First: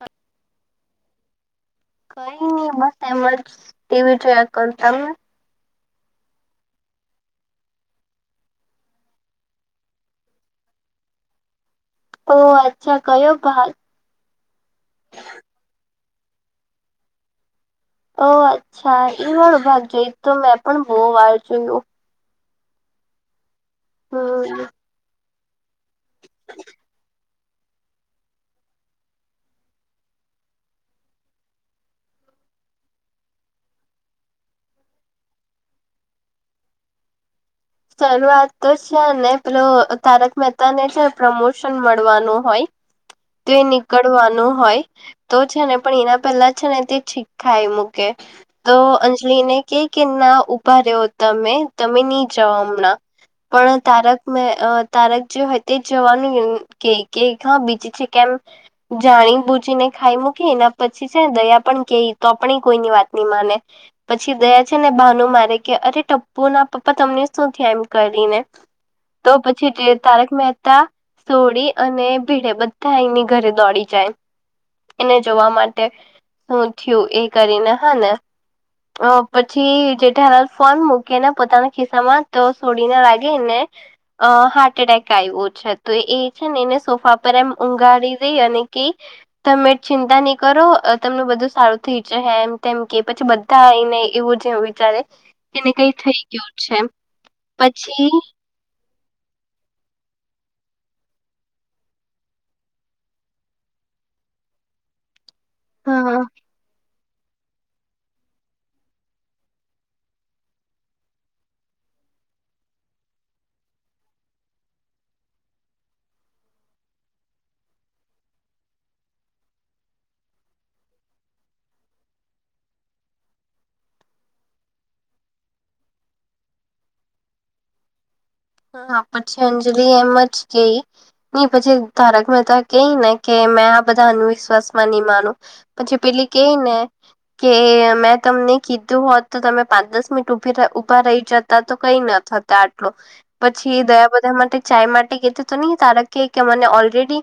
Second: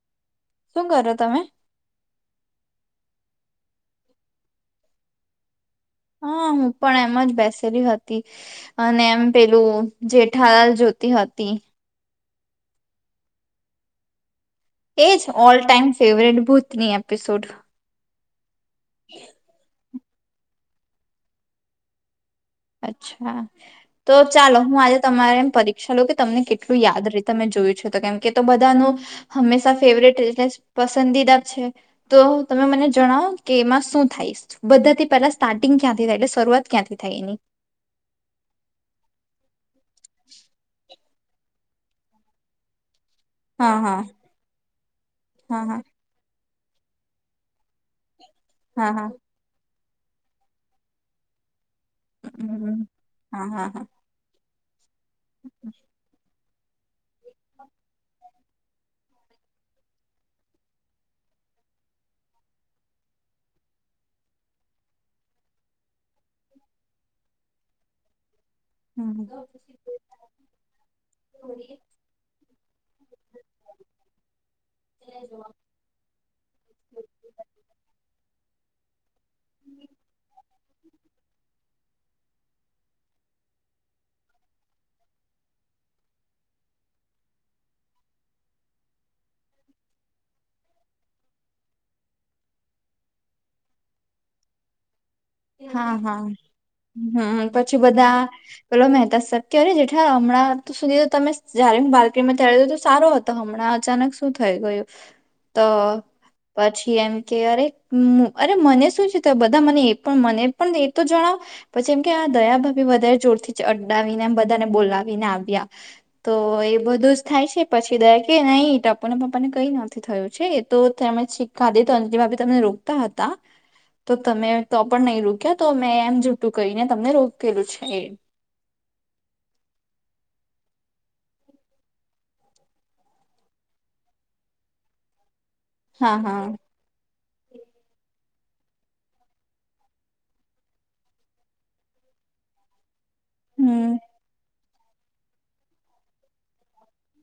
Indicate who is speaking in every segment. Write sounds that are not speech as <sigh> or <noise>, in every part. Speaker 1: હ <inaudible>
Speaker 2: શું કરો તમે
Speaker 1: કઈ નઈ બસ એમ જ ટીવી જોયા કરતા
Speaker 2: હા હું પણ એમાં જ બેસેલી હતી અને એમ પેલું જેઠાલાલ જોતી હતી
Speaker 1: ઓહ અચ્છા કર ભાલ
Speaker 2: એજ ઓલ ટાઈમ ફેવરેટ ભૂતની એપિસોડ
Speaker 1: ઓ વાળો ભાગ જોઈ તો મેં પણ બહુ વાર જોયું
Speaker 2: અચ્છા ચાલો
Speaker 1: હમ્મ.
Speaker 2: હું આજે એમ પરી કે તમને કેટલું યાદ રીતે મેં જોયું છેું તો કેમ કે તો બધાનું હંમેશા ફેવરેટ એટલે પસંદીદા છે તો તમે મને જણાવ કે એમાં શું થઈશ બધાથી પેલા સ્ટાર્ટિંગ ક્યાંથી થાય એટલે શરૂઆત ક્યાંથી થાય એની
Speaker 1: શરૂઆત તો છે ને પેલો તારક મહેતા ને છે પ્રમોશન મળવાનું હોય તો એ
Speaker 2: હા હા
Speaker 1: નીકળવાનું હોય તો છે
Speaker 2: હા
Speaker 1: ને
Speaker 2: હા
Speaker 1: પણ એના પહેલા છે ને તે છી ખાઈ મૂકે તો
Speaker 2: હા હા
Speaker 1: અંજલિ ને કે કે ના ઉભા રહ્યો તમે તમે નહી જવા
Speaker 2: હમ
Speaker 1: હમણાં
Speaker 2: હા હા
Speaker 1: પણ
Speaker 2: હા.
Speaker 1: તારક મે તારક જે હોય તે જવાનું કે કે હા બીજીું છે કેમ જાણી બૂજીી ને ખાઈ મૂકી એના પછી છેને દયા પણ કે તો પણ કોઈની વાત નહી માને પછી દયા છે ને બાનુ મારે કે અરે ટપ્પુ ના પપ્પા તમને શું થયા એમ કરીને
Speaker 2: હમ.
Speaker 1: તો તારક મહેતા સોળી અને ભીડે ની ઘરે દોડી જાય એને જોવા માટે શું થયું એ કરીને હા ને ઓ પછી જેઠા લાલ હ ફોન મૂકી ને પોતાના ખિસ્સા માં તો સોડીને લાગે ને અ હાર્ટ એટેક આવ્યો છે તો એ છે ને એને સોફા પર એમ ઉંગાડીથી એકી તમે ચિંતા નહી કરો તમને બધું સારું થઇ જશે એમ કેમ કે પછી કાય નહી એવું છે વિચારે એને કઈ
Speaker 2: હા
Speaker 1: થઈ
Speaker 2: હા
Speaker 1: ગયું છે
Speaker 2: હમ પછી બધા પેલો મહેતા સત્યય જેઠા હમણાં તો સુધી તમે જારે બાલકીનીમાં તળ દો તો સારો હતો તો હમણાં અચાનક શું થઈ ગયું તો
Speaker 1: હા
Speaker 2: પછી એમ કે અરે અરે મને શું છે તો બધા મને પણ મને પણ એ તો જણાવો પછી એમ કે આ દયા ભાભી વધારે જોરથી અડડાવીનેમ બધાને બોલાવીને આવ્યા તો એ બધું જ થાય છે પછી દાય કે નહી ટપુ ના પપ્પાને કઈ નથી થયું છે તો તમે છી ખાદી તો અજંલી ભાભી તમને રોકતા હતા તો તમે તો પણ નહીં રોક્યા તો મેં એમ જૂઠું કહીને તમને રોકેલું છે એ
Speaker 1: હા પછી અંજલિ એમ જ ગઈ પછી તા રક કે ને કે મેં આ બધા અંધવિશ્વાસમાં નહી પછી
Speaker 2: હા
Speaker 1: પેલી
Speaker 2: હા
Speaker 1: કેઈ ને કે મેં તમને કીધું હોત તો તમે પાંચ દસ મિનિટભી ઉભા રહી જત તો કઈ ન થતા આટલું પછી
Speaker 2: હમ
Speaker 1: દયા બધા માટે ચાય માટે કેતી તો નહીં તારક કે કે મને ઓલરેડી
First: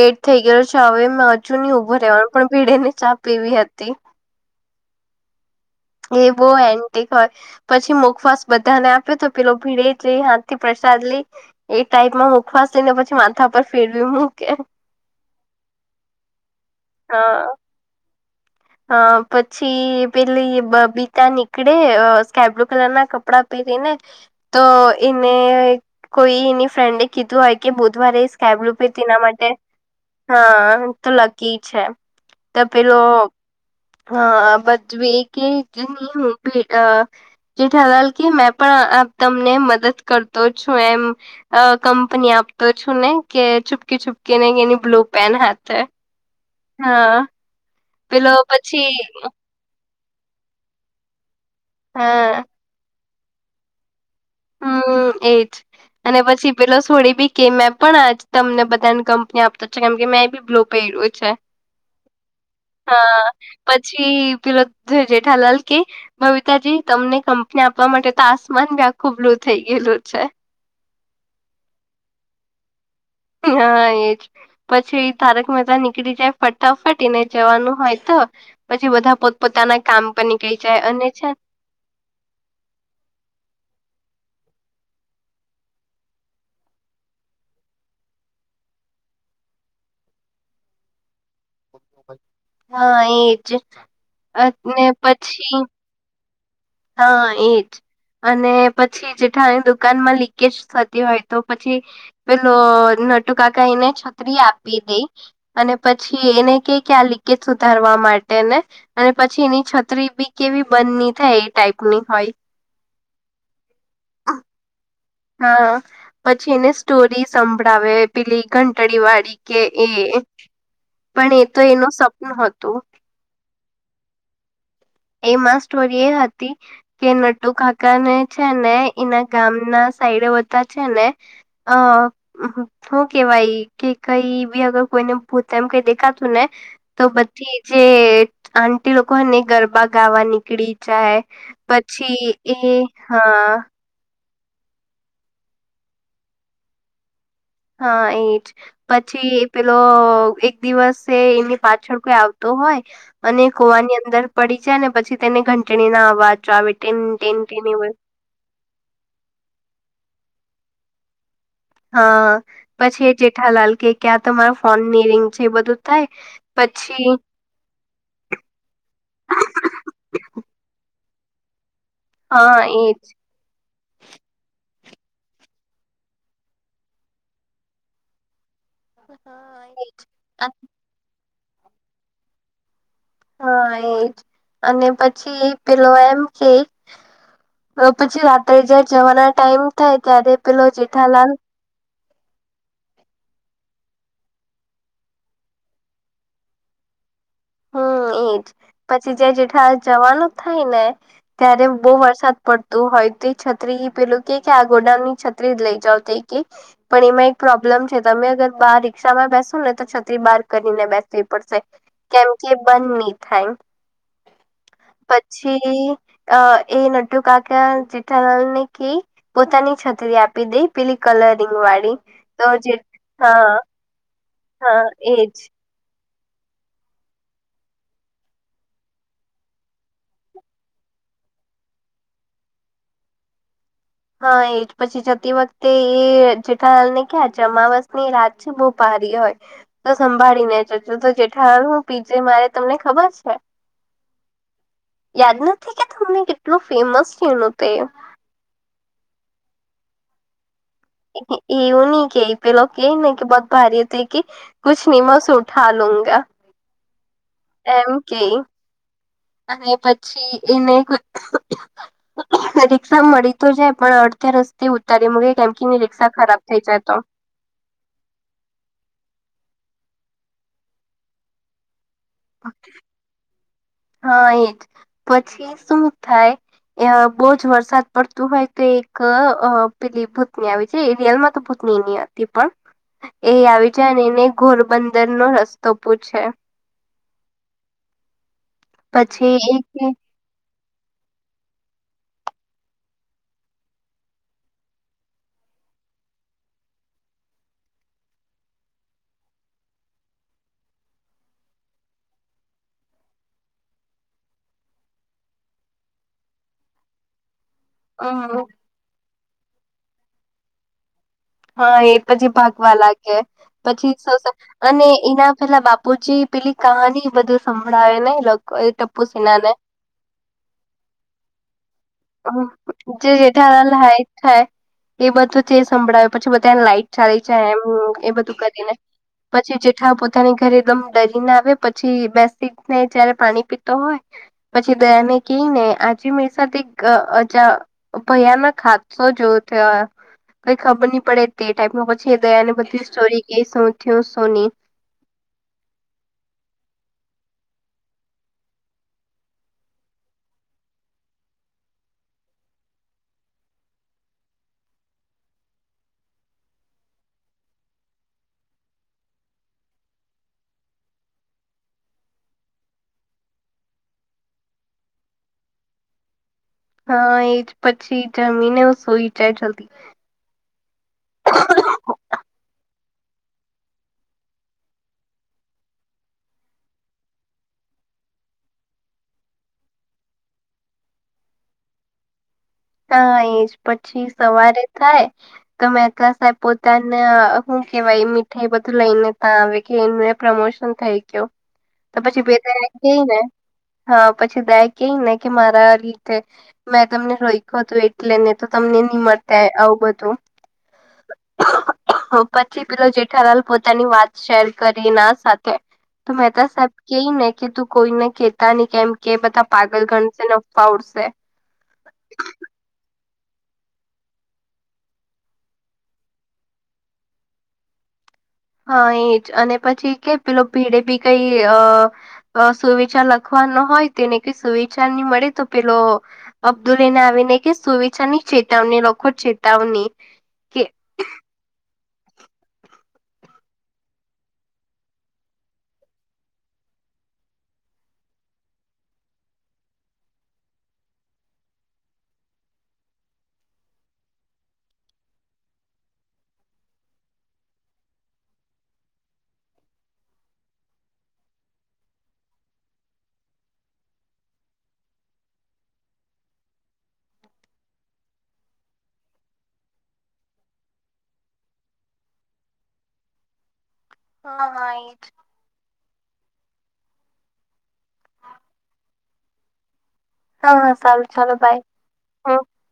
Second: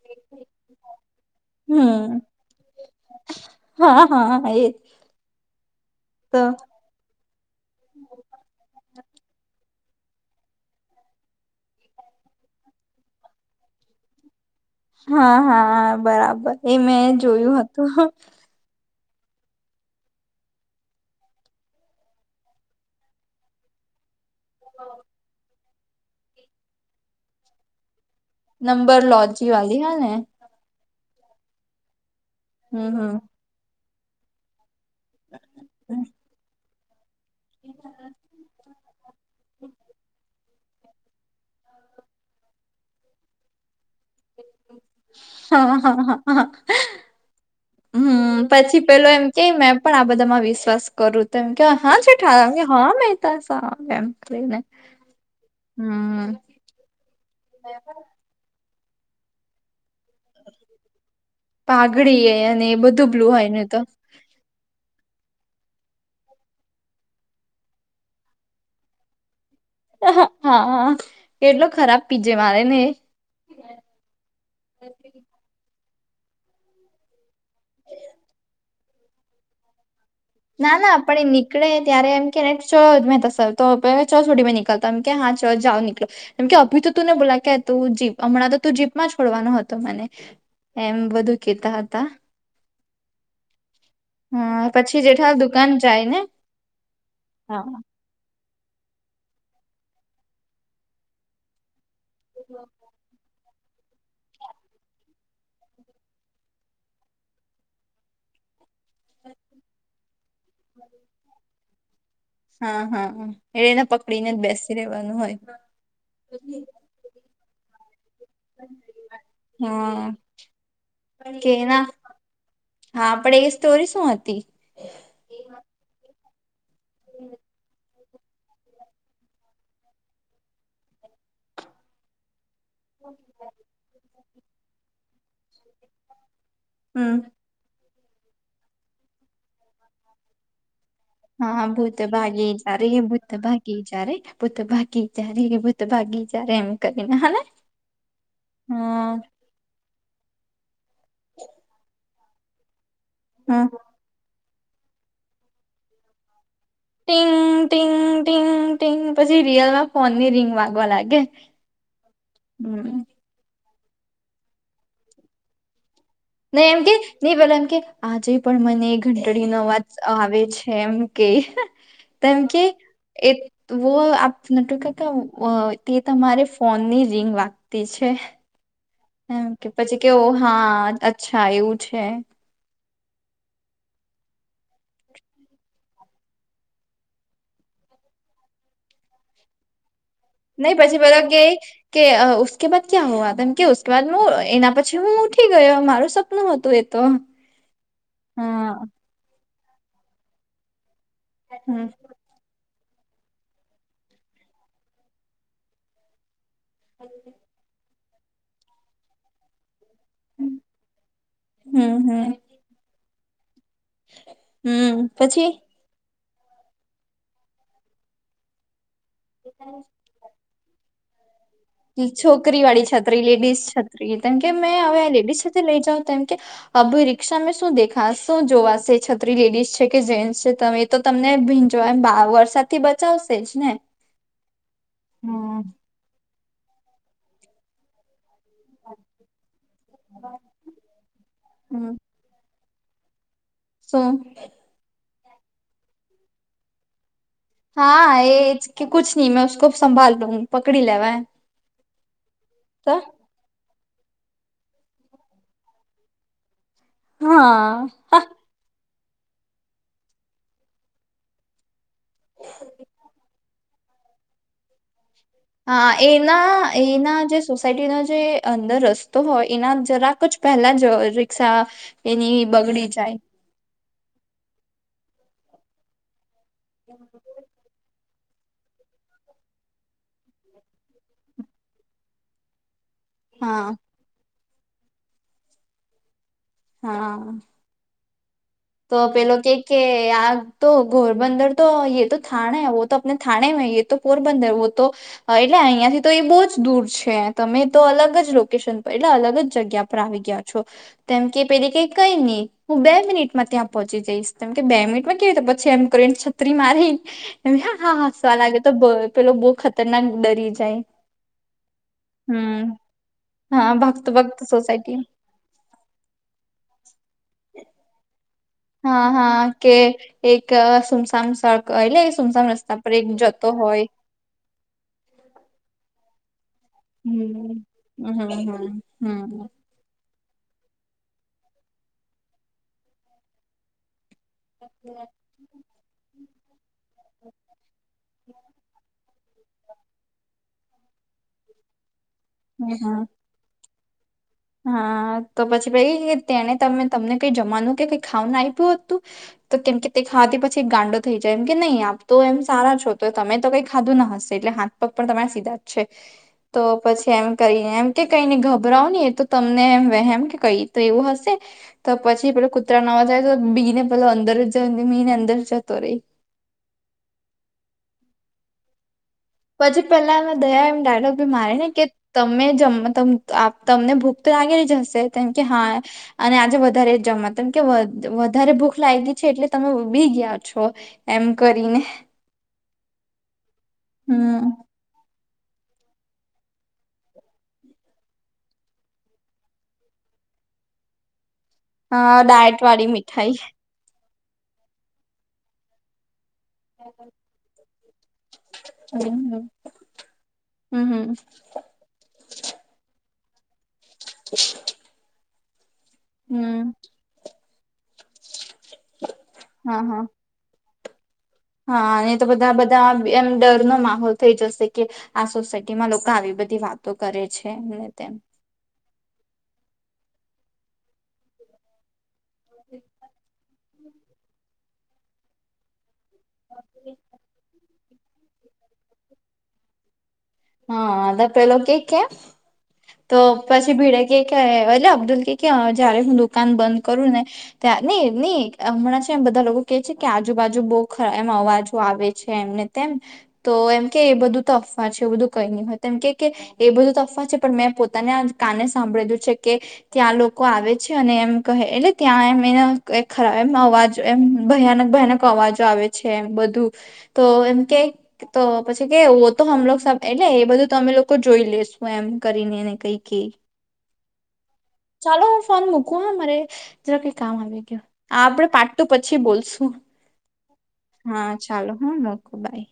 Speaker 1: લેટ થઈ ગયો છે હવે મેં હજુ નહી ઉઊભો
Speaker 2: હમ
Speaker 1: રહેવાનું પણ ભીડે ને ચા પીવી હતી
Speaker 2: હા હા એ <inaudible>
Speaker 1: એ બહ
Speaker 2: તો
Speaker 1: એ <inaudible> હોય પછી મુખવાસ બધાને આપ્યો તો પેલો ભીડે જ લઈ હાથ થી પ્રસાદ લઈ એ ટાઈપ માં મુખવાસીઈ ને પછી માથા પર ફેરવી મૂકે
Speaker 2: હા હા બરાબર એ મેં જોયું હતું
Speaker 1: અ પછી પેલી બબીતા નીકળે સ્કબ્લુ કલર ના કપડા ને તો એને કોઈ એની ફ્રેન્ડ કીધું હોય કે બુધવારે કેબલુ
Speaker 2: નંબર
Speaker 1: પીતી એના માટે
Speaker 2: લોજી વાલી હા ને
Speaker 1: હા તો લગ ક તો <inaudible>
Speaker 2: હમ હમ
Speaker 1: હા બજવે કે જની હ ભ <inaudible> જેઠલાલ ક મેં પણ તમને મદદ કર છ એમ કંપની આપતો છું ને કે ચૂપકીપ કેને કેની બ્લલો પેન હાથ
Speaker 2: હ હા <inaudible>
Speaker 1: હા
Speaker 2: હમ પછી પેલો એમ કે મે પણ આ બધામાં વિશ્વાસ કરું તેમ કે હા છે હા મહેતા સાબ એમ
Speaker 1: હમ એજ અને
Speaker 2: હમ
Speaker 1: પછી પેલો છોડી ભી કે મેં પણ આજ તમને બધા ની કંપની આપતા કેમ કે મે પું છે
Speaker 2: પાઘડી એ અને એ બધું
Speaker 1: હા
Speaker 2: બ્લુ હોય ને તો
Speaker 1: પછી પે જેઠાલાલ કે બબીતાજી તમને આપવા માટે તો બ ખૂબ લો છે
Speaker 2: હા કેટલો ખરાબ પીજે મારે ને
Speaker 1: હા એજ પછી તારક મહેતા નીકળી જાય ફટાફટ ને જવાનું હોય તો પછી બધા પોતપોતાના કામ પર નીકળી
Speaker 2: ના
Speaker 1: જાય
Speaker 2: ના
Speaker 1: અને
Speaker 2: આપણે
Speaker 1: છે
Speaker 2: ની કળે ત્યારે એમ કેને ચલ મેં તો નીકળતા <unintelligible> એમ કે હા ચલ જાઓ નીકલો એમ કે અભી તો તું ને બોલા કે તું જીપ હમણાં તો તું જીપમાં છોડવાનો હતો મને એમ બધું કેતા હતા
Speaker 1: હા એજ
Speaker 2: હ પછી જેઠાલ દુકાન જાય ને
Speaker 1: હા ઈ જ <inaudible> અને પછી જેઠાની દુકાનમાં લીકેજ થતી હોય તો પછી પેલો નટુકાકા ઈને છત્રી આપી દે અને પછી એને કે કે આ લીકેજ સુધારવા માટે ને અને પછી એની છત્રી બી કેવી બંધ ની થાય એ ટાઈપની હોય
Speaker 2: હા હા એ એને પકડી ને જ બેસી રેવાનું હોય
Speaker 1: હા પછી એને સ્ટોરી સંભળાવે પેલી ઘંટડી વાળી કે એ
Speaker 2: હા
Speaker 1: પણ એ
Speaker 2: કે
Speaker 1: તો
Speaker 2: ના
Speaker 1: એનું સપનું હતું
Speaker 2: હા પણ એ સ્ટોરી શું હતી
Speaker 1: એમાં સ્ટોરી એ હતી કે નટુકા કા ને છે ને ઈના ગામ ના સાઈડે બધા છે ને અ શું કેવાય કે કઈ બી અગર કોઈને ભૂત એમ કઈ દેખાતું ને તો બધી જે આંટી લોકો હોય ને એ ગરબા ગાવા નીકળી જાય
Speaker 2: હા ભૂત
Speaker 1: પછી
Speaker 2: ભાગી
Speaker 1: એ
Speaker 2: જા રે ભૂત
Speaker 1: હા
Speaker 2: ભાગી જ રે ભૂત ભાગી જા રે ભૂત ભાગી જારે એમ કરી ને હ ને
Speaker 1: હા ઈ જ પછી એ પેલો એક દિવસે ઈ ની પાછળ કોઈ આવ તો હોય અને
Speaker 2: હમ
Speaker 1: કુવાની અંદર પડી જાય અને પછી તેને ઘંટણી ના અવાજો આવે ટીન
Speaker 2: ટીંગ
Speaker 1: ટીન ટીન એવું
Speaker 2: ટીંગ ટીંગ ટીંગ પછી રિયલમાં ફોનની રીંગ વાગવા લાગે
Speaker 1: હા
Speaker 2: હમ
Speaker 1: પછી એ જેઠાલાલ કે કે આ તો મારાં ફોન ની રિંગ છે એ બધું થાય
Speaker 2: ને એમ કે
Speaker 1: પછી
Speaker 2: નહી પેલા એમ કે આજે પણ મને ઘંટડીનો
Speaker 1: હા
Speaker 2: અવાજ આવે છે એમ કે તો એમ કે
Speaker 1: એજ
Speaker 2: એ વો આપ નટુકાકા અઅઅ તે તમારે ફોનની રિંગ વાગતી છે ને એમ
Speaker 1: હા
Speaker 2: કે
Speaker 1: એ
Speaker 2: પછી કે ઓ હા અચ્છા એવું છે
Speaker 1: હા એ જ અને પછી પેલો એમ કે અને પછી રાત્રે જયારે જવાના ટાઈમ થાય ત્યારે પેલો
Speaker 2: નહી પછી પેલો
Speaker 1: જેઠાલાલ
Speaker 2: કે કે અઅ ઉસકે બાદ ક્યાં હુઆ તો એમકે ઉસકે બાદ મું એના પછી હું ઉઠી ગયો મારો સપ નું હતું એ તો
Speaker 1: હમ ઈ જ
Speaker 2: હા
Speaker 1: પછી જે જેઠાલાલ જવાનું થાય ને ત્યારે
Speaker 2: હમ
Speaker 1: બહુ વરસાદ પડ તો હોય તે છત્રી પેલું કે કે આ ગોડાઉનની છત્રી લઇ જાવ તો ઈ કે પણ એમાં પ્રોબ્લેમ છે તમે અગર બાર રિક્ષામાં બેસો ને તો છત્રી બાર કરીને બેસવી પડશે
Speaker 2: હમ
Speaker 1: કેમ
Speaker 2: હમ
Speaker 1: કે બંધ નહી થાય પછી અ એ નટુકાકા જેઠાલાલને કે પોતાની છત્રી આપી દે પેલી કલરિંગ વાળી
Speaker 2: ઈ
Speaker 1: તો જે
Speaker 2: છોકરીવાળી છત્રી
Speaker 1: હા
Speaker 2: લેડીસ છત્રી તો કેમ કે મેં
Speaker 1: હા
Speaker 2: હવે
Speaker 1: એજ
Speaker 2: લેડીસ છત્રી લઇ જવું તો એમકે અબ રિક્ષાં શું દેખા શું જોવાશે છત્રી લેડીસ છે કે જેન્ટસ છે તમે તો તમને ભીંજવા <unintelligible> વરસાદથી બચાવશે જ ને
Speaker 1: હા એજ પછી જતી
Speaker 2: હમ
Speaker 1: વખતે એ જેઠાલાલ ને કે આજે અમાવસ ની રાત છે બહુ ભારી હોય તો સંભાળીને જજો તો જેઠાલાલ હું
Speaker 2: હમ
Speaker 1: પીજે મારે તમને ખબર છે
Speaker 2: શુ
Speaker 1: યાદ નથી કે તમને કેટલું ફેમસ <unintelligible>
Speaker 2: હા એ જ કે કુછ ની મેં ઉસકો સંભાલું પકડી લેવા એમ
Speaker 1: એવું ની કેય પેલો કેયને કે બહત ભારી હતી કે કુછ નહિ મે ઉસે ઉઠા લુંંગા. એમ
Speaker 2: હા.
Speaker 1: કેય અને પછી એને રીક્ષા મળી તો જાય પણ અડધે રસ્તે ઉતારી મૂકે કેમ કે એની
Speaker 2: હા
Speaker 1: રિક્ષા ખરાબ
Speaker 2: એના
Speaker 1: થઈ જાય તો
Speaker 2: એના જે સોસાયટીનો જે અંદર રસ્તો હોય એના જરાક જ પહેલા જ રિક્ષા એની બગડી જાય.
Speaker 1: હા એ જ પછી શું થાય અ બહુ જ વરસાદ. પડતું હોય તો એક અ પેલી ભૂતની આવી જાય છ એ રિયલમાં તો ભૂતની નઈ આવતી પણ એ
Speaker 2: હા
Speaker 1: આવી જાય અને એને ઘોરબંદરનો રસ્તો પૂછે.
Speaker 2: હા તો
Speaker 1: પછી
Speaker 2: પેલો કેય કે
Speaker 1: એ
Speaker 2: આ તો ગોરબંદર તો યે તો થાણે હૈ વો તો અપને થાણે મે હૈ યે તો પોરબંદર વો તો એટલે અહિયાંથી તો એ બહુ જ દૂર છે તમે તો અલગ જ લોકેશન પર એટલે અલગ જ જગ્યા પર પર આવી ગયા છો તો એમ કે પેલી કેય કઈ નહી હું બે મિનિટ માં ત્યાં પહોંચી જઈશ તો એમ કે બે મિનિટમાં કેવી રીતે તો પછી એમ કરીને છત્રી મારી હા હા હસવા લાગે તો બો પેલો બો ખતરનાક ડરી જાય.
Speaker 1: હા એ પછી
Speaker 2: હમ
Speaker 1: ભાગવા લાગે
Speaker 2: હા
Speaker 1: પછી
Speaker 2: ભક્ત
Speaker 1: સસ
Speaker 2: ભક્ત
Speaker 1: અને
Speaker 2: સોસાયટી
Speaker 1: એના પેલા બાપુજી પેલી કહાની બધું સંભળાવે ને લ
Speaker 2: હા હા કે એક સુમસામ સડક એટલે સુમસામ રસ્તા પર એક
Speaker 1: જે
Speaker 2: જતો
Speaker 1: જેઠાલાલ
Speaker 2: હોય.
Speaker 1: હાઈટ થાય. એ બધું તે સંભળાવે પછી બધાન લાઈટ ચાલી જાય એમ
Speaker 2: હમ
Speaker 1: એ
Speaker 2: હમ
Speaker 1: બધું કરીને.
Speaker 2: હમ હમ
Speaker 1: પછી જે હાવ પોતાની ઘરે એકદમ ડરીને આવે પછી બેસીને જયારે પાણી પીતો હોય પછી દયાને કેયને આજે મેરી સાથ એક અજા ભયાનક હાદ શો જો થયો. કઈ ખબર ની પડે તે ટાઈપનું પછી દયાને તે બધી
Speaker 2: હા
Speaker 1: સ્ટોરી કે શું થ્યું શું ની.
Speaker 2: હા, તો પછી પેઈ તેણે તમે તમને કઈ જમવાનું કે કઈ ખાવાનું આયપું હતું? તો કેમ કે તે ખાવાથી પછી એ ગાંડો થઈ જાય એમ કે નહી આપ તો એમ સારા છો તો તમે તો કઈ ખાધું ના હશે એટલે હાથ પગ પણ તમારા સીધા જ છે. તો પછી એમ કરીને એમ કે કઈ ની ગભરાવ ની એ તો તમને એમ વહેમ કે કઈ તો એવું હશે. તો પછી પેલો કૂતરાનો અવાજ આવે તો બી ને પેલો અંદર જ મી ને અંદર જતો રેય
Speaker 1: હા એ જ પછી જમીને હું સુઈ જાય જલ્દી
Speaker 2: પછી પેલાને દયા એમ ડાયલોગ બી મારે ને કે તમને જમ તમને આપ તમને ભૂખ તો લાગેલી જ હશે. તો એમ કે હા અને આજે વધારે જમા તો એમ કે વ-વધારે ભૂખ લાગી છે એટલે તમે બી ગ્યા છો. એમ કરીને.
Speaker 1: હા એજ પછી
Speaker 2: હમ
Speaker 1: સવારે ખાય ત મહેતા સાહેબ પોતાન હું કેવાય મીઠાઈ બધું લઈ ને ત આવે કે એનું એમ પ્રમોશન થઈ ગ્યો. તો
Speaker 2: હા
Speaker 1: પછી પેલા
Speaker 2: ડાયટ
Speaker 1: એમ
Speaker 2: વાળી
Speaker 1: કેયને
Speaker 2: મીઠાઈ
Speaker 1: હા, પછી દયા કેયને કે મારા લીધે મે તમને રોયકો તો એટ એટલે ને તો તમને ની મળતે
Speaker 2: હમ
Speaker 1: આવું બધું.
Speaker 2: હમ હમ
Speaker 1: ઉપરથી પેલો જેઠાલાલ પોતાની વાત શેર કરે ના સાથે. તો મહેતા સાહેબ
Speaker 2: હમ
Speaker 1: કેય ને કે તું કોઈને કેતા ની કેમ કે એ બધા
Speaker 2: હા
Speaker 1: પાગલ
Speaker 2: હા
Speaker 1: ગણશે ન અફવા ઉડશે.
Speaker 2: હા એ તો બધા બધા એમ ડરનો માહોલ થઈ જશે કે આ સોસાયટીમાં લોકો આવી બધી વાતો કરે છે ને તેમ
Speaker 1: હા એ જ અને પછી કે પેલો ભીડે ભી કઈ અ <unintelligible> સુવિચાર લખવાનો હોય તેને કે સુવિચાર ની મળે તો પેલો અબ્દુલને આવીને કે સુવિચારની ચેતવણી લખો ચેતાવણી
Speaker 2: હા ને પેલો કે કે તો પછી ભીડા કે કે એ અબ્દુલ કે જયારે હું દુકાન બંધ કરું ને ની ની હમણાં છે એમ બધા લોકો કે છે કે આજુબાજુ બહુરા એમ અવાજો આવે છે એમને તેમ તો એમ કે એ બધું તો અફવા છે બધું કઈ નહી હોય તેમ કે કે એ બધું તફવાત છે પણ મેં પોતાને આ કાને સાંભળીધું છે કે ત્યાં લોકો આવે છે અને એમ કહે એટલે ત્યાં એમ એના ખરાબ એમ અવાજ એમ ભયાનક ભયાનક અવાજો આવે છે, એ બધું તો એમ કે તો પછી કે વો તો હમલોગ એટલે એ બધું તમે લોકો જોઈ લેશુ એમ કરીને એને કઈ કે
Speaker 1: હા હા એ
Speaker 2: ચાલો હું ફોન મૂકું મારે જરા કઈ કામ આવી ગય આપડે પાકુ પછી બોલશું
Speaker 1: હા હા સારું
Speaker 2: હા
Speaker 1: બાય
Speaker 2: ચાલો હું
Speaker 1: હા
Speaker 2: મુકું બાય.